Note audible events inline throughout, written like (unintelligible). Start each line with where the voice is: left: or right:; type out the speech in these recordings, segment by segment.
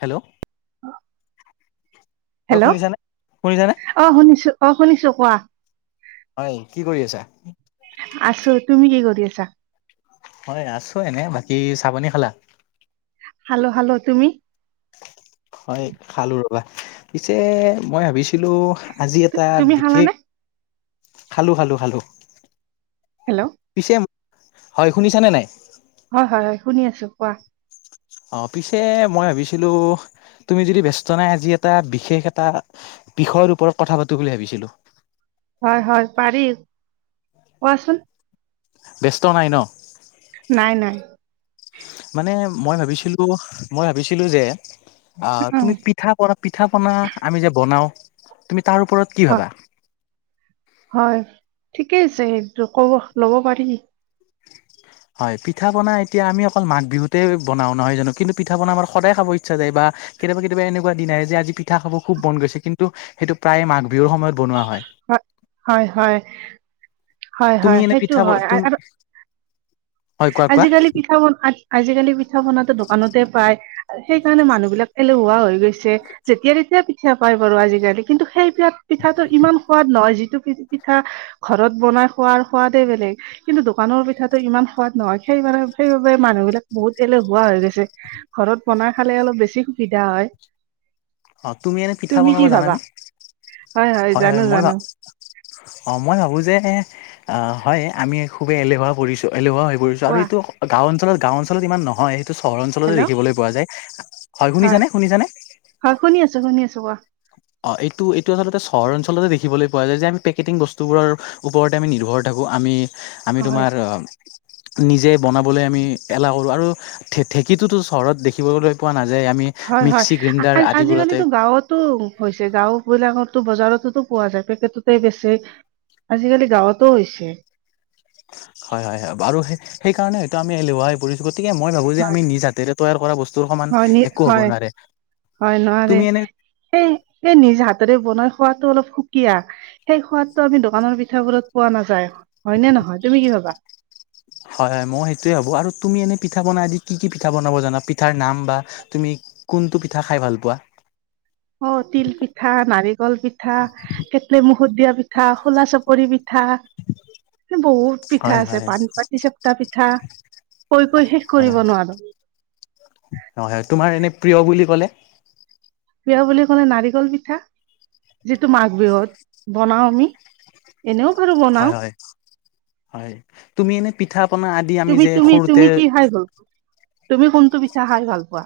left: Hello, হয়
right: hello
left: শুনিছানে, শুনিছা নে।
right: অ' শুনিছো, অ' শুনিছো কোৱা।
left: হয়, কি কৰি আছা।
right: আছোঁ। তুমি কি কৰি আছা?
left: মই আছোঁ এনে, বাকী চাহ পানী খালা।
right: খালো, খালো তুমি?
left: হয় খালো ৰ'বা, পিছে মই ভাবিছিলোঁ আজি
right: তু-
left: এটা
right: তুমি
left: বিশেষ
right: খালানে
left: খালোঁ, খালোঁ, খালোঁ।
right: হেল্ল'?
left: পিছে, হয় শুনিছানে নাই।
right: হয়, হয়, হয় শুনি আছোঁ কোৱা।
left: অ' পিছে মই ভাবিছিলো, তুমি যদি ব্যস্ত নাই আজি এটা বিশেষ এটা বিষয়ৰ ওপৰত কথা পাতো বুলি ভাবিছিলো।
right: হয়, হয় পাৰি, কোৱাচোন!
left: ব্যস্ত নাই ন?
right: নাই, নাই।
left: মানে মই ভাবিছিলোঁ, মই ভাবিছিলোঁ যে আহ'
right: উ
left: তুমি পিঠ পিঠা-পনা, পিঠা-পনা আমি যে বনাও, তুমি তাৰ ওপৰত কি
right: হয়
left: ভাবা?
right: হয় ঠিকেই আছে সেইটো ক'ব, ল'ব পাৰি।
left: হয়, পিঠা-পনা এতিয়া আমি অকল মাঘ বিহুতেই বনাওঁ নহয় জানো, কিন্তু পিঠা-পনা আমাৰ সদায় খাব ইচ্ছা যায় বা কেতিয়াবা, কেতিয়াবা এনেকুৱা দিন আহে যে, আজি পিঠা খাব খুব মন গৈছে, কিন্তু সেইটো প্ৰায়ে মাঘ বিহুৰ সময়ত বনোৱা হয়।
right: হয়, হয়। হয়,
left: তুমি
right: হয়
left: এনে
right: সেইটো
left: পিঠা
right: হয়
left: তুমি
right: আৰু
left: হয় কোৱা কোৱা
right: আজিকালি পিঠা-পনা, আজি-আজিকালি পিঠা-পনাটো দোকানতে পায়, সেইকাৰণে মানুহ বিলাক এলেহুৱা হৈ গৈছে, যেতিয়া তেতিয়া পিঠা পায় বাৰু আজিকালি, কিন্তু সেই এতিয়া পিঠাটোৰ ইমান সোৱাদ নহয়, যিটো কি পিঠা ঘৰত বনাই খোৱাৰ সোৱাদে বেলেগ, কিন্তু দোকানৰ পিঠাটো ইমান সোৱাদ নহয়, সেইবাবে, সেইবাবে মানুহবিলাক বহুত এলেহুৱা হৈ গৈছে, ঘৰত বনাই খালে অলপ বেছি সুবিধা হয়।
left: অ' তুমি এনেই পিঠা বনাব
right: কি ভাবা?
left: জানানে? হয়, হয় মই ভা অ' মই ভাবো যে আহ হয়, আমি খুবেই এলেহুৱা পৰিছো, এলেহুৱা হৈ পৰিছো। আৰু
right: কোৱা
left: এইটো গাঁও অঞ্চলত, গাঁও অঞ্চলত ইমান নহয়। সেইটো চহৰ অঞ্চলত
right: হেল্ল'
left: দেখিবলৈ পোৱা যায়। হয় শুনিছানে, শুনিছানে?
right: হয় শুনি আছো, শুনি আছো কোৱা।
left: অ' এইটো, এইটো আচলতে চহৰ অঞ্চলতে দেখিবলৈ পোৱা যায় যে, আমি পেকেটিং বস্তুবোৰৰ ওপৰতে আমি নিৰ্ভৰ থাকোঁ, আমি আমি
right: হয়।
left: তোমাৰ আহ, নিজে বনাবলৈ আমি এলাহ কৰো আৰু ঢে-ঢেঁকীটোতো চহৰত দেখিবলৈ পোৱা নাযায়, আমি
right: হয়, হয়
left: মিক্সি গ্ৰাইণ্ডাৰ আদিবোৰতে
right: আ-আ-আজিকালিতো গাঁৱত টো হৈছে গাওঁ বিলাকতো, বজাৰতটোতো পোৱা যায়, পেকেটতে বেছে। আজিকালি গাঁৱতো হৈছে।
left: হয়, হয়, হয় বাৰু সে-সেই কাৰণে হয়টো আমি এলেহুৱা হৈ পৰিছো। গতিকে মই ভাবো যে,
right: হয়
left: আমি নিজ হাতেৰে তৈয়াৰ কৰা বস্তুৰ সমান
right: হয় নি
left: একো হ'ব
right: হয়
left: নোৱাৰে।
right: হয় নোৱাৰে।
left: তুমি এনে
right: এই, এই নিজ হাতৰে বনাই খোৱাটো অলপ সুকীয়া। সেই সোৱাদটো আমি দোকানৰ পিঠাবোৰত পোৱা নাযায়, হয় নে নহয়, তুমি কি ভাবা?
left: হয়, হয় মইও সেইটোৱেই ভাবো আৰু তুমি এনে পিঠা-পনা দি কি, কি পিঠা বনাব জানা, পিঠাৰ নাম বা তুমি কোনটো পিঠা খাই ভাল পোৱা?
right: অ তিল পিঠা, নাৰিকল পিঠা। কেটলিৰ মুখত দিয়া পিঠা, খোলা চাপৰি পিঠা এ বহুত পিঠা
left: হয়
right: আছে,
left: হয়
right: পানপাতি চেপটা পিঠা, কৈ কৈ শেষ কৰিব নোৱাৰো।
left: নহয়, তোমাৰ এনে প্ৰিয় বুলি ক'লে?
right: প্ৰিয় বুলি ক'লে নাৰিকল পিঠা, যিটো মাঘ বিহুত বনাও আমি। এনেও বাৰু
left: হয়
right: বনাওঁ।
left: হয় হয়। তুমি এনে পিঠা পনা আদি আমি
right: তুমি
left: যে
right: তুমি
left: সৰুতে
right: তুমি কি খাই ভাল তুমি কোনটো পিঠা খাই ভাল পোৱা?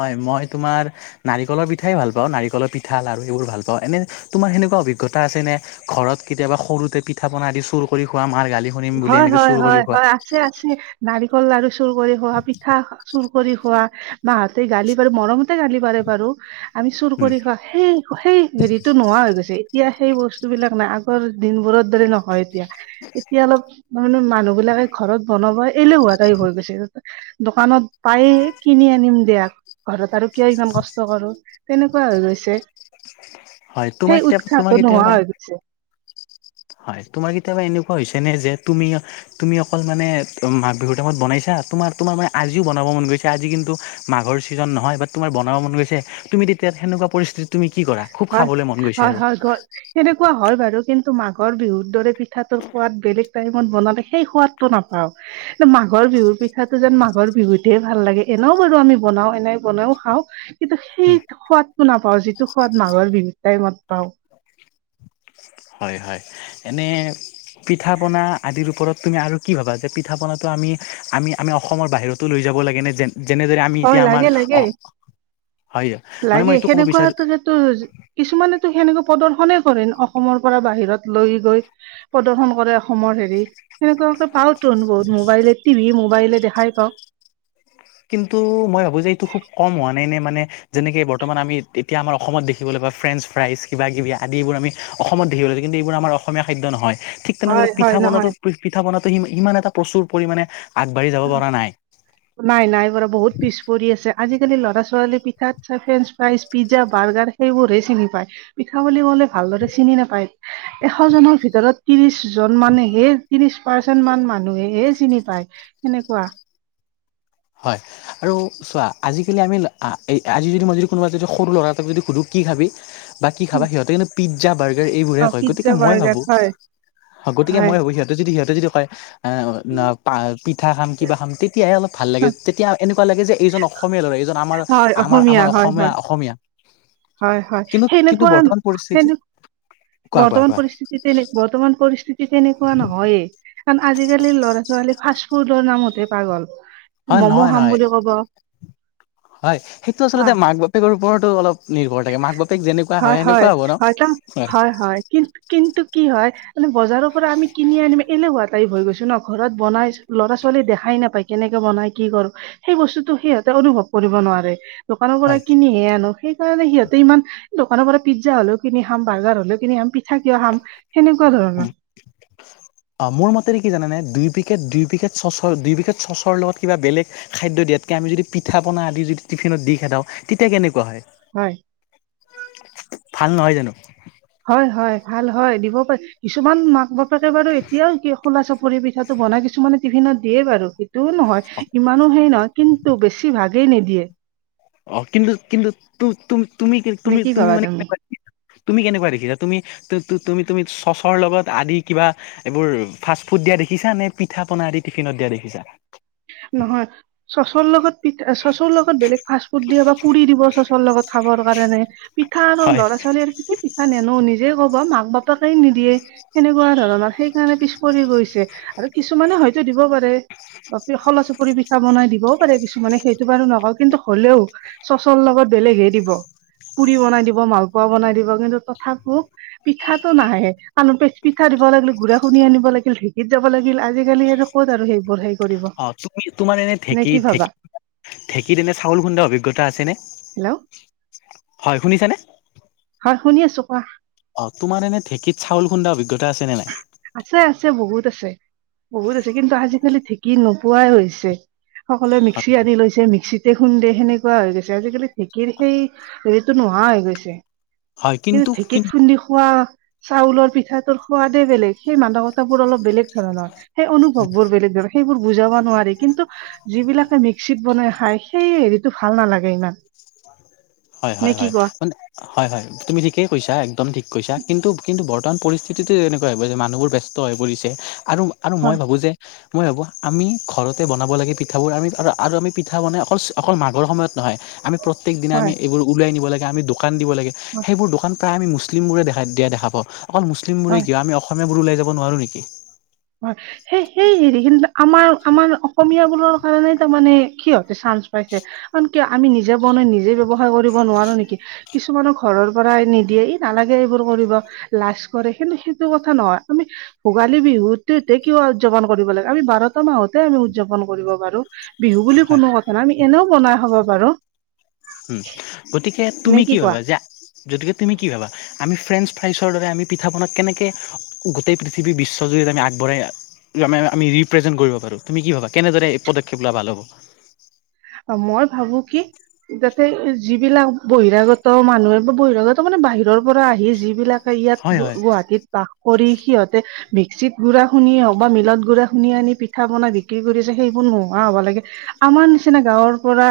left: হয়, মই তোমাৰ নাৰিকলৰ পিঠাই ভাল পাওঁ, নাৰিকলৰ পিঠা লাৰু এইবোৰ ভাল পাওঁ। এনে তোমাৰ সেনেকুৱা অভিজ্ঞতা আছেনে? ঘৰত কেতিয়াবা সৰুতে পিঠা পনা আদি চুৰ কৰি খোৱা, মাৰ গালি শুনিম বুলি এনেকে চুৰ কৰি খোৱা?
right: আছে-আছে। নাৰিকল লাৰু চুৰ কৰি খোৱা, পিঠা চুৰ কৰি খোৱা, মাঁহতে গালি পাৰে, মৰমতে গালি পাৰে বাৰু। আমি চুৰ
left: উম
right: কৰি খোৱা সেই সেই হেৰিতো নোহোৱা হৈ গৈছে। এতিয়া সেই বস্তু বিলাক নাই, আগৰ দিনবোৰৰ দৰে নহয় এতিয়া।
left: (unintelligible)
right: এতিয়া অলপ মানে মানুহ বিলাকে ঘৰত বনাব এলেহোৱা টাইপ হৈ গৈছে। দোকানত পায়ে কিনি আনিম দিয়া, ঘৰত আৰু কিয় ইমান কষ্ট কৰো, তেনেকুৱা হৈ গৈছে।
left: হয় তোমাৰ
right: সেই
left: কেতিয়াবা তোমাৰ
right: উৎসাহটো নোহোৱা
left: কেতিয়াবা
right: হৈ গৈছে।
left: হয় তোমাৰ কেতিয়াবা এনেকুৱা হৈছে নে যে তুমি তুমি অকল মানে মা বিহুৰ টাইত বনাইছা, তোমাৰ তোমাৰ মানে আজিও বনাব মন গৈছে। এতিয়া আজি কিন্তু মাঘৰ ছিজন নহয়, বাট তোমাৰ বনাব মন গৈছে, তুমি তেতিয়া সেনেকুৱা পৰিস্থিতিত তুমি কি কৰা? খুব
right: হয়,
left: খাবলে মন গৈছে
right: হয়,
left: আৰু।
right: হয়, গ সেনেকুৱা হয় বাৰু। কিন্তু মাঘৰ বিহুত দৰে পিঠাটোৰ সোৱাদ বেলেগ টাইমত বনালে সেই সোৱাদটো নাপাওঁ। মাঘৰ বিহুৰ পিঠাটো যেন মাঘৰ বিহুতে ভাল লাগে, এনে‌ও বাৰু আমি বনাওঁ, এনে বনাওঁ খাওঁ। কিন্তু সেই সোৱাদটো নাপাওঁ, যিটো সোৱাদ মাঘৰ বিহুত টাইমত পাওঁ।
left: হয় হয়, এনে পিঠা পনা আদিৰ ওপৰত তুমি আৰু কি ভাবা? যে পিঠা পনাটো আমি, আমি আমি অসমৰ বাহিৰত টো লৈ যাব লাগেনে? যে যেনেদৰে আমি
right: হয়
left: এতিয়া
right: লাগে
left: আমাৰ
right: লাগে
left: অহ হয়। মানে মই এইটো ক'ব বিচাৰো
right: তো, কিছুমানেতো সেনেকোৱা প্ৰদৰ্শনে কৰে অসমৰ পৰা বাহিৰত লৈ গৈ। প্ৰদৰ্শন কৰে অসমৰ হেৰি। সেনেকোৱাওটো পা ত বহুত, মোবাইলে টিভি মোবাইলে দেখাই পাওঁ।
left: কিন্তু মই ভাবোঁ যে এইটো খুব কম হোৱা নাই নে মানে যেনেকে বৰ্তমান আমি এতিয়া আমাৰ অসমত দেখিবলৈ পাওঁ, ফ্ৰেইণ্ডচ ফ্ৰাইজ কিবা কিবি আদিবোৰ আমি অসমত দেহী (unintelligible) লছে কিন্তু এইবোৰ আমাৰ অসমীয়া খাদ্য নহয়। ঠিক তেনেদৰে
right: হয়
left: পিঠা
right: হয়
left: বনাটো
right: নহয়
left: পিঠা বনাটো ইমান এটা প্ৰচুৰ পৰিমাণে আগবাঢ়ি যাব পৰা নাই।
right: নাই নাই বাৰু, বহুত পিছ পৰি আছে। আজিকালি ল'ৰা ছোৱালীয়ে পিঠা, ফ্ৰেঞ্চ, ফ্ৰাইজ, পিজ্জা, বাৰ্গাৰ সেইবোৰহে চিনি পায়। পিঠা বুলি ক'লে ভালদৰে চিনি নোপায়। এশজনৰ ভিতৰত ত্ৰিশ জন মানেহে ত্ৰিশ পাৰ্চেণ্ট মান মানুহেহে চিনি পায় সেনেকুৱা।
left: হয়। আৰু চোৱা আজিকালি আমি আজি যদি, মই যদি কোনোবা যদি সৰু ল'ৰা এটাক যদি সুধোঁ কি খাবি? বা কি খাবা? সিহঁতে কিন্তু পিজ্জা, বাৰ্গাৰ এইবোৰহে
right: অ
left: কয়। গতিকে
right: পিজ্জা
left: মই
right: বাৰ্গাৰ
left: ভাবোঁ,
right: হয়
left: গতিকে
right: হয়
left: মই ভাবোঁ সিহঁত যদি সিহঁতে যদি কয় আ না পা পিঠা খাম কিবা খাম তেতিয়াহে অলপ ভাল লাগে তেতিয়া এনেকুৱা এনেকুৱা লাগে যে এইজন অসমীয়া ল'ৰা এইজন আমাৰ
right: হয়
left: আমাৰ আমাৰ
right: হয়
left: অসমীয়া
right: হয়
left: অসমীয়া।
right: হয় হয়
left: কিন্তু কিন্তু
right: সেনেকুৱা
left: বৰ্তমান পৰিস্থিতিত
right: সেনে
left: কোৱা কোৱা
right: বৰ্তমান
left: কোৱা
right: পৰিস্থিতিৰ তেনেকুৱা বৰ্তমান পৰিস্থিতি তেনেকুৱা নহয়েই। কাৰণ আজিকালি ল'ৰা ছোৱালী ফাৰ্ষ্ট ফুডৰ নামতে পাগল।
left: হয়
right: ম'ম'
left: নহয়
right: খাম
left: নহয়
right: বুলি ক'ব
left: হয় সেইটো
right: খোৱা
left: আচলতে মাক বাপে বাপেকৰ ওপৰতো অলপ নিৰ্ভৰ থাকে মাক বাপেক যেনেকুৱা হয় সেনেকুৱা হ'ব ন হয়
right: কিন কিন্তু কি হয় মানে বজাৰৰ পৰা আমি কিনি আনিম এলেহুৱা টাইপ হৈ গৈছো ন ঘৰত বনাই ল'ৰা ছোৱালী দেখাই নাপায় কেনেকে বনাই কি কৰো সেই বস্তুটো সিহঁতে অনুভৱ কৰিব নোৱাৰে দোকানৰ পৰা
left: হয়।
right: কিনিহে আনো। তাৰে সিহঁতে ইমান দোকানৰ পৰা পিজ্জা হলেও কিনি খাম বাৰ্গাৰ হলেও কিনি খাম পিঠা কিয় খাম। সেনেকুৱা ধৰণৰ।
left: (unintelligible) অ মোৰ মতেৰে কি জানানে দুই পকেট দুই পকেট চচৰ দুই পেকেট চচৰ লগত কিবা বেলেগ খাদ্য দিয়াতকে আমি যদি পিঠা পনা আদি যদি টিফিনত দি পঠাও তেতিয়া কেনেকুৱা হয়।
right: হয়।
left: ভাল নহয় জানো।
right: হয় হয় ভাল হয় দিব পাৰে কিছুমান মাক বাপে কে বাৰু এতিয়াও কি খোলা চাপৰি পিঠাটো বনাই কিছুমানে টিফিনত দিয়ে বাৰু সেইটোও নহয় ইমানো হেৰি নহয় কিন্তু বেছি ভাগেই নিদিয়ে
left: অ কিন্তু কিন্তু তুমি
right: নে
left: তুমি
right: কি
left: তুমি
right: ভাবা
left: মানে কেনেকৈ দিয়া তুমি কেনেকুৱা দেখিছা তুমি তুমি তুমি চচৰ লগত আদি কিবা এইবোৰ ফাষ্ট ফুড দিয়া দেখিছা নে পিঠা পনা আদি টিফিনত দিয়া দেখিছা
right: নহয় চচৰ লগত পিঠ চচৰ লগত বেলেগ ফাৰ্ষ্ট ফুড দিয়ে বা পুৰি দিব চচৰ লগত খাবৰ কাৰণে পিঠা আৰু
left: হয়
right: ল'ৰা ছোৱালী আৰু এই পিঠা নিনো নিজে কব মাক বাপেকে নিদিয়ে সেনেকুৱা ধৰণৰ সেইকাৰণে পিছ পৰি গৈছে আৰু কিছুমানে হয়তো দিব পাৰে খলা চাপৰি পিঠা বনাই দিবও পাৰে কিছুমানে সেইটো বাৰু নকওঁ কিন্তু হলেও চচৰ লগত বেলেগহে দিব পুৰি বনাই দিব মালপোৱা বনাই দিব কিন্তু তথাপিও পিঠাটো নাহে আন পিঠা দিব লাগিল গুৰা খুন্দা আনিব লাগিল ঢেঁকীত যাব লাগিল আজিকালি আৰু ক'ত আৰু সেইবোৰ হেৰি কৰিব
left: অ তুমি তোমাৰ এনে
right: নে
left: ঢেঁকী
right: কি ভাবা
left: ঢেঁকী ঢেঁকীত এনে চাউল খুন্দা অভিজ্ঞতা আছে নে
right: হেল্ল'
left: হয় শুনিছানে
right: হয় শুনি আছো কোৱা
left: অ তোমাৰ এনে ঢেঁকীত চাল খুন্দা অভিজ্ঞতা আছে নে নাই
right: আছে আছে বহুত আছে বহুত আছে কিন্তু আজিকালি ঢেকী নোপোৱাই হৈছে সকলোৱে মিক্সি আনি লৈছে মিক্সিতে খুন্দে সেনেকুৱা হৈ গৈছে আজিকালি ঢেঁকীৰ সেই টো নোহোৱা হৈ গৈছে কিন্তু ঢেঁকীত খুন্দি খোৱা চাউলৰ পিঠাটোৰ সোৱাদে বেলেগ সেই মাদকতা বোৰ অলপ বেলেগ ধৰণৰ সেই অনুভৱ বোৰ বেলেগ সেইবোৰ বুজাব নোৱাৰি কিন্তু যিবিলাকে মিক্সিত বনাই খায় সেই হেৰিটো ভাল নালাগে ইমান
left: হয়
right: নে
left: হয়
right: কি
left: হয়
right: কোৱা
left: মানে হয় হয় তুমি ঠিকেই কৈছা একদম ঠিক কৈছা কিন্তু কিন্তু বৰ্তমান পৰিস্থিতিতো এনেকুৱা হৈ গৈছে যে মানুহবোৰ ব্যস্ত ব্যস্ত হৈ পৰিছে আৰু আৰু মই
right: হয়
left: ভাবো যে মই ভাবো আমি ঘৰতে বনাব লাগে পিঠাবোৰ আমি আৰু আমি পিঠা বনাই অকল অকল মাঘৰ সময়ত নহয় আমি প্ৰত্যেক দিনা
right: হয়
left: আমি এইবোৰ উলাই নিব লাগে আমি দোকান দিব লাগে সেইবোৰ দোকান প্ৰায় আমি মুছলিম বোৰে দেখা দিয়া পাওঁ অকল মুছলিমবোৰে
right: হয়
left: কিয় আমি অসমীয়াবোৰ ওলাই যাব নোৱাৰো নেকি।
right: অ', সেই-সেই হেৰি কিন্তু আমাৰ-আমাৰ অসমীয়াবোৰৰ কাৰণে তাৰমানে সিহঁতে চানচ পাইছে। কাৰণ কিয় আমি নিজে বনাই নিজে ব্যৱসায় কৰিব নোৱাৰো নেকি কিছুমানৰ ঘৰৰ পৰা নিদিয়ে ই নালাগে এইবোৰ কৰিব লাজ কৰে কিন্তু সেইটো কথা নহয় আমি ভোগালী বিহুত (unintelligible) কিয় উদযাপন কৰিব লাগে আমি বাৰটা মাহতে আমি উদযাপন কৰিব পাৰো বিহু বুলি
left: হয়
right: কোনো কথ (unintelligible) আমি এনেও বনাই খাব পাৰোঁ।
left: উম, গতিকে
right: নে
left: তুমি কি
right: কোৱা
left: ভাবা যে যতিকে তুমি কি ভাবা আমি ফ্ৰেঞ্চ ফ্ৰাইচৰ দৰে আমি পিঠা পনা কেনেকে গোটেই পৃথিৱী বিশ্বজুৰিত আমি আগবঢ়াই (unintelligible) আমি ৰিপ্ৰেজেণ্ট কৰিব পাৰো তুমি কি ভাবা কেনেদৰে এই পদক্ষেপ লোৱা ভাল হ'ব?
right: অ' মই ভাবো কি যাতে যিবিলাক বহিৰাগত মানুহে বা বহিৰাগত মানে বাহিৰৰ পৰা আহি যিবিলাক ত'ইয়াত
left: হয় হয়
right: গুৱ-গুৱাহাটীত বাস কৰি সিহঁতে মিক্সিত গুড়া খুন্দি হওক বা মিলত গুড়া খুন্দি আনি পিঠা পনা বিক্ৰী কৰি আছে সেইবোৰ নোহোৱা হ'বা লাগে। আমাৰ নিছিনা গাওঁত পৰা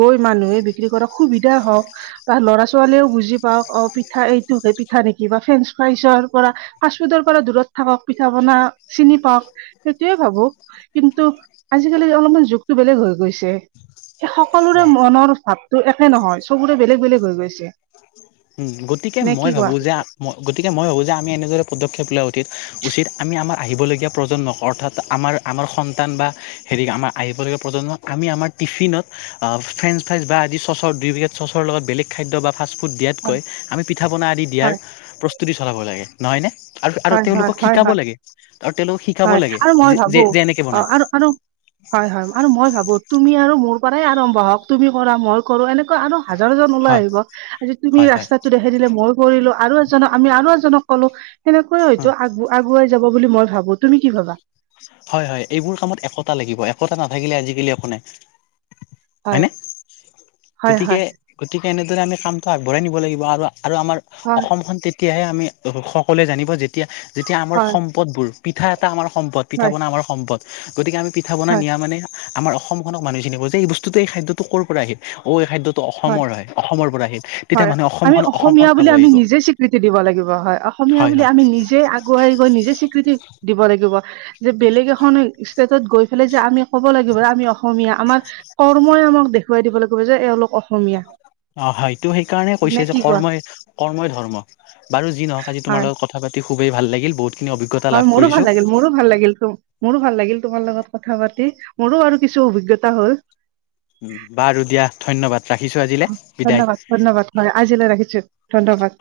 right: গৈ মানুহে বিক্ৰী কৰা সুবিধা হও বা ল'ৰা-ছোৱালীয়েও বুজি পাওক অ' পিঠা এইটোক পিঠা নেকি বা ফ্ৰেন্ঞ্চ ফ্ৰাইচৰ পৰা ফাষ্টফুডৰ পৰা দূৰত থাকক পিঠা পনা চিনি পাওক সেইটোয়ে ভাবো। কিন্তু আজিকালিৰ অলপমান যুগটো বেলেগ হৈ গৈছে। সেই সকলোৰে
left: অ
right: মনৰ ভাৱটো একে নহয়, চবৰে বেলেগ, বেলেগ হৈ গৈছে।
left: উম, গতিকে
right: নে কি
left: মই
right: কোৱা
left: ভাবোঁ যে আ মই গতিকে মই ভাবোঁ যে আমি এনেদৰে পদক্ষেপ লোৱা উতিত উচিত আমি আমাৰ আহিবলগীয়া প্ৰজন্ম অৰ্থাৎ আমাৰ আমাৰ সন্তান বা হেৰি আমাৰ আহিবলগীয়া প্ৰজন্মক আমি আমাৰ টিফিনত অ'ফ্ৰেন্ঞ্চ ফ্ৰাইজ বা আদি চচৰ দুই পেকেট চচৰ লগত বেলেগ খাদ্য বা ফাষ্টফুড
right: হয়
left: দিয়াতকৈ আমি পিঠা -পনা আদি দিয়াৰ
right: হয়
left: প্ৰস্তুতি চলাব লাগে। নহয় নে আৰু-আৰু
right: হয় হয়
left: তেওঁলোকক
right: হয়
left: শিকাব
right: হয়
left: লাগে, আৰু তেওঁলোকক শিকাব
right: হয়
left: লাগে
right: আৰু মই
left: জি
right: ভাবো
left: যে-যে এনেকে
right: অ
left: বনায়।
right: আৰু আৰু হয়, হয় আৰু মই ভাবোঁ তুমি আৰু মোৰ পৰাই আৰম্ভ হওঁক, তুমি কৰা মই কৰোঁ এনেকুৱা আৰু হাজাৰজন
left: হয়
right: ওলাই আহিব। আজি তুমি
left: হয় হয়
right: ৰাস্তাটো দেখ খাই দিলে মই কৰিলোঁ আৰু এজনক আমি আৰু এজনক কলোঁ সেনেকৈ
left: অ
right: হয়তো আগু-আগুৱাই যাব বুলি মই ভাবোঁ তুমি কি ভাবা?
left: হয়, হয়। এইবোৰ কামত একতা লাগিব একতা নাথাকিলে আজিকালি একো নাই।
right: হয়
left: হয়নে?
right: হয়
left: গতিকে,
right: হয়
left: গতিকে এনেদৰে আমি কামটো আগবঢ়াই নিব লাগিব আৰু, আৰু আমাৰ
right: হয়
left: অসমখন তেতিয়াহে আমি সকলোৱে জানিব যেতিয়া, যেতিয়া আমাৰ
right: হয়
left: সম সম্পদবোৰ, পিঠা এটা আমাৰ সম্পদ পিঠা-
right: হয়
left: পনা আমাৰ সম্পদ, গতিকে আমি পিঠা বনাই
right: হয়
left: নিয়া মানে আমাৰ অসমখনক মানুহে চিনিব যে এই বস্তুটো এই খাদ্যতো ক'ৰ পৰা আহিল অ' এই খাদ্য ত' অসমৰ হয় অসমৰ পৰা আহিল তেতিয়া
right: হয়
left: মানুহে
right: আমি
left: অসমখন, অসমখন
right: অসমীয়া বুলি
left: চাব
right: আমি
left: আহিব।
right: নিজে স্বীকৃতি দিব লাগিব হয় অসমীয়া
left: হয়
right: বুলি
left: হয়
right: আমি নিজে আগুৱাই গৈ নিজে স্বীকৃতি দিব লাগিব যে বেলেগ এখন ষ্টেটত গৈ ফেলে যে আমি ক'ব লাগিব এ আমি অসমীয়া আমাৰ কৰ্মই আমাক দেখুৱাই দিব লাগিব যে এওঁলোক অস
left: অ' হয়টো সেইকাৰণে
right: নে
left: কৈছে যে
right: কি কোৱা
left: কৰ্মই, কৰ্মই ধৰ্ম। বাৰু যি নহওঁক আজি তোমাৰ
right: হয়
left: লগত কথা পাতি খুবেই ভাল লাগিল বহুত।
right: হয়, মোৰো ভাল লাগিল, মোৰো ভাল লাগিল তো। মোৰো ভাল লাগিল তোমাৰ লগত কথা-পাতি মোৰো আৰু কিছু অভিজ্ঞতা হ'ল।
left: উম, বাৰু দিয়া ধন্যবাদ ৰাখিছো আজিলে বিদায়।
right: ধন্যবাদ ধন্যবাদ হয়, আজিলৈ ৰাখিছো, ধন্যবাদ।